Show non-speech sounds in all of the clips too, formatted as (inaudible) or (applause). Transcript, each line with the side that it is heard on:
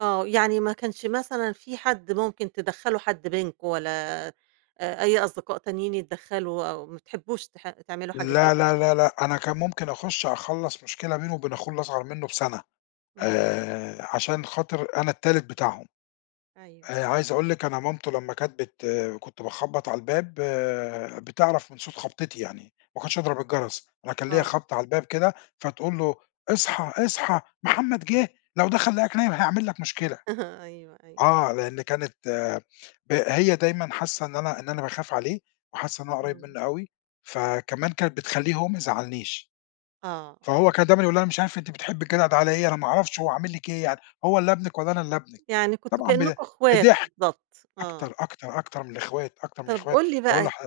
right: آه. يعني ما كانش مثلًا في حد ممكن تدّخلوا حد بينكم ولا أ أي أصدقاء تانيين يتدّخلوا أو ما تحبّوش تح تعملوا حاجة زي
left: لا،
right: كذا.
left: لا، لا، لأ، أنا كان ممكن أخُش أخلّص مشكلة بينه وبين أخوه الأصغر منّه بسَنة
right: اهم.
left: آآ عشان خاطر أنا التالت بتاعهم.
right: أيوه.
left: آآ عايز أقول لِك أنا مامته لمّا كانت بت كنت باخبّط على الباب، بتعرف من صوت خبطتي يعني، ما كنتش أضرب الجَرس. أنا كان ليّا
right: آه.
left: خبطة على الباب كده، فتقول له: "اصحى، اصحى محمد جِه، لو دخل لقاك نايم هيعمل لك مشكلة."
right: (chuckles) أيوه، أيوه.
left: آه. لإن كانت ه هي دايمًا حاسّة إن أنا إن أنا باخاف عليه وحاسّة إن أنا قريّب
right: إمم.
left: منّه أوي، فكمان كانت بتخلّيه هو ميزعّلنيش.
right: آه، آه.
left: فهو كان دايمًا يقول لها: "أنا مش عارف أنتِ بتحبّي الجدع ده على إيه، أنا ما أعرفش هو عامل لِك إيه يعني؟ هو اللي ابنِك والّا أنا اللي ابنِك."
right: يعني كنتم
left: طبعًا ب
right: كإنّكم إخوات
left: بِضِحك.
right: بالضبط،
left: أكتر،
right: آه.
left: أكتر، أكتر من الإخوات، أكتر من
right: طَب
left: الإخوات.
right: قُل لي
left: باقول
right: بقى،
left: لح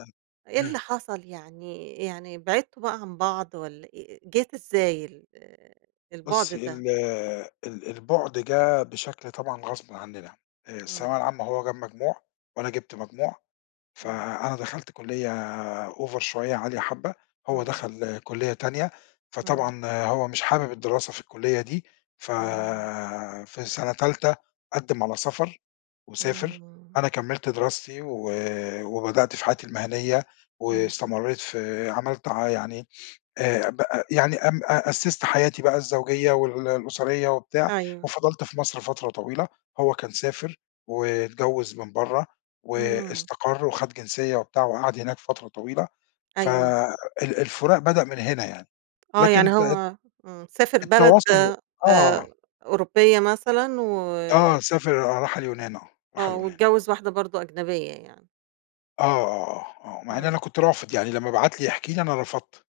right: إيه اللي
left: إمم.
right: حصل؟ يعني يعني بعدتوا بقى عن بعض والّا آآ جات إزاي ال البُعد
left: بُصّي،
right: ده؟
left: ال ال البُعد جِه بشكل طبعًا غصبٍ عنّنا. آآ الثانويه
right: إمم.
left: العامة هو جاب مجموع وأنا جِبت مجموع،
right: إمم.
left: فأنا دخلْت كُلّية over شوية، عالية حبّة، هو
right: إمم.
left: دَخَل كُلّية تانية،
right: إمم.
left: فطبعًا هو مش حابب الدراسة في الكُلّية دي، ف
right: إمم.
left: في سَنة تالتة، قدِّم على سَفَر وسافر.
right: إمم.
left: أنا كمّلت دراستي و وبدأت في حياتي المهنيّة
right: اهم.
left: واستمرّيت في عملت ع يعني آآ بقى يعني أم أ أسِّست حياتي بقى الزوجية وال الأسرية وبتاع
right: أيوه.
left: وفضلت في مصر فترة طويلة. هو كان سافر واتجوّز من برّه
right: إمم.
left: واستقر وخَد جنسية وبتاع وقعد هناك فترة طويلة، ف
right: أيوه.
left: ال الفُراق بدأ من هنا يعني.
right: آه.
left: لكن
right: يعني
left: ت
right: هو إمم، سافر بلد
left: التواصل
right: آآ
left: آه.
right: أوروبية مثلًا و
left: آه سافر، آه راح اليونان آه، راح
right: آه.
left: اليونان.
right: واتجوّز واحدة برضه أجنبية يعني.
left: آه، آه، آه، آه. مع إن أنا
right: إمم.
left: كنت رافض، يعني لمّا بعت لي يحكي لي، أنا رفضت.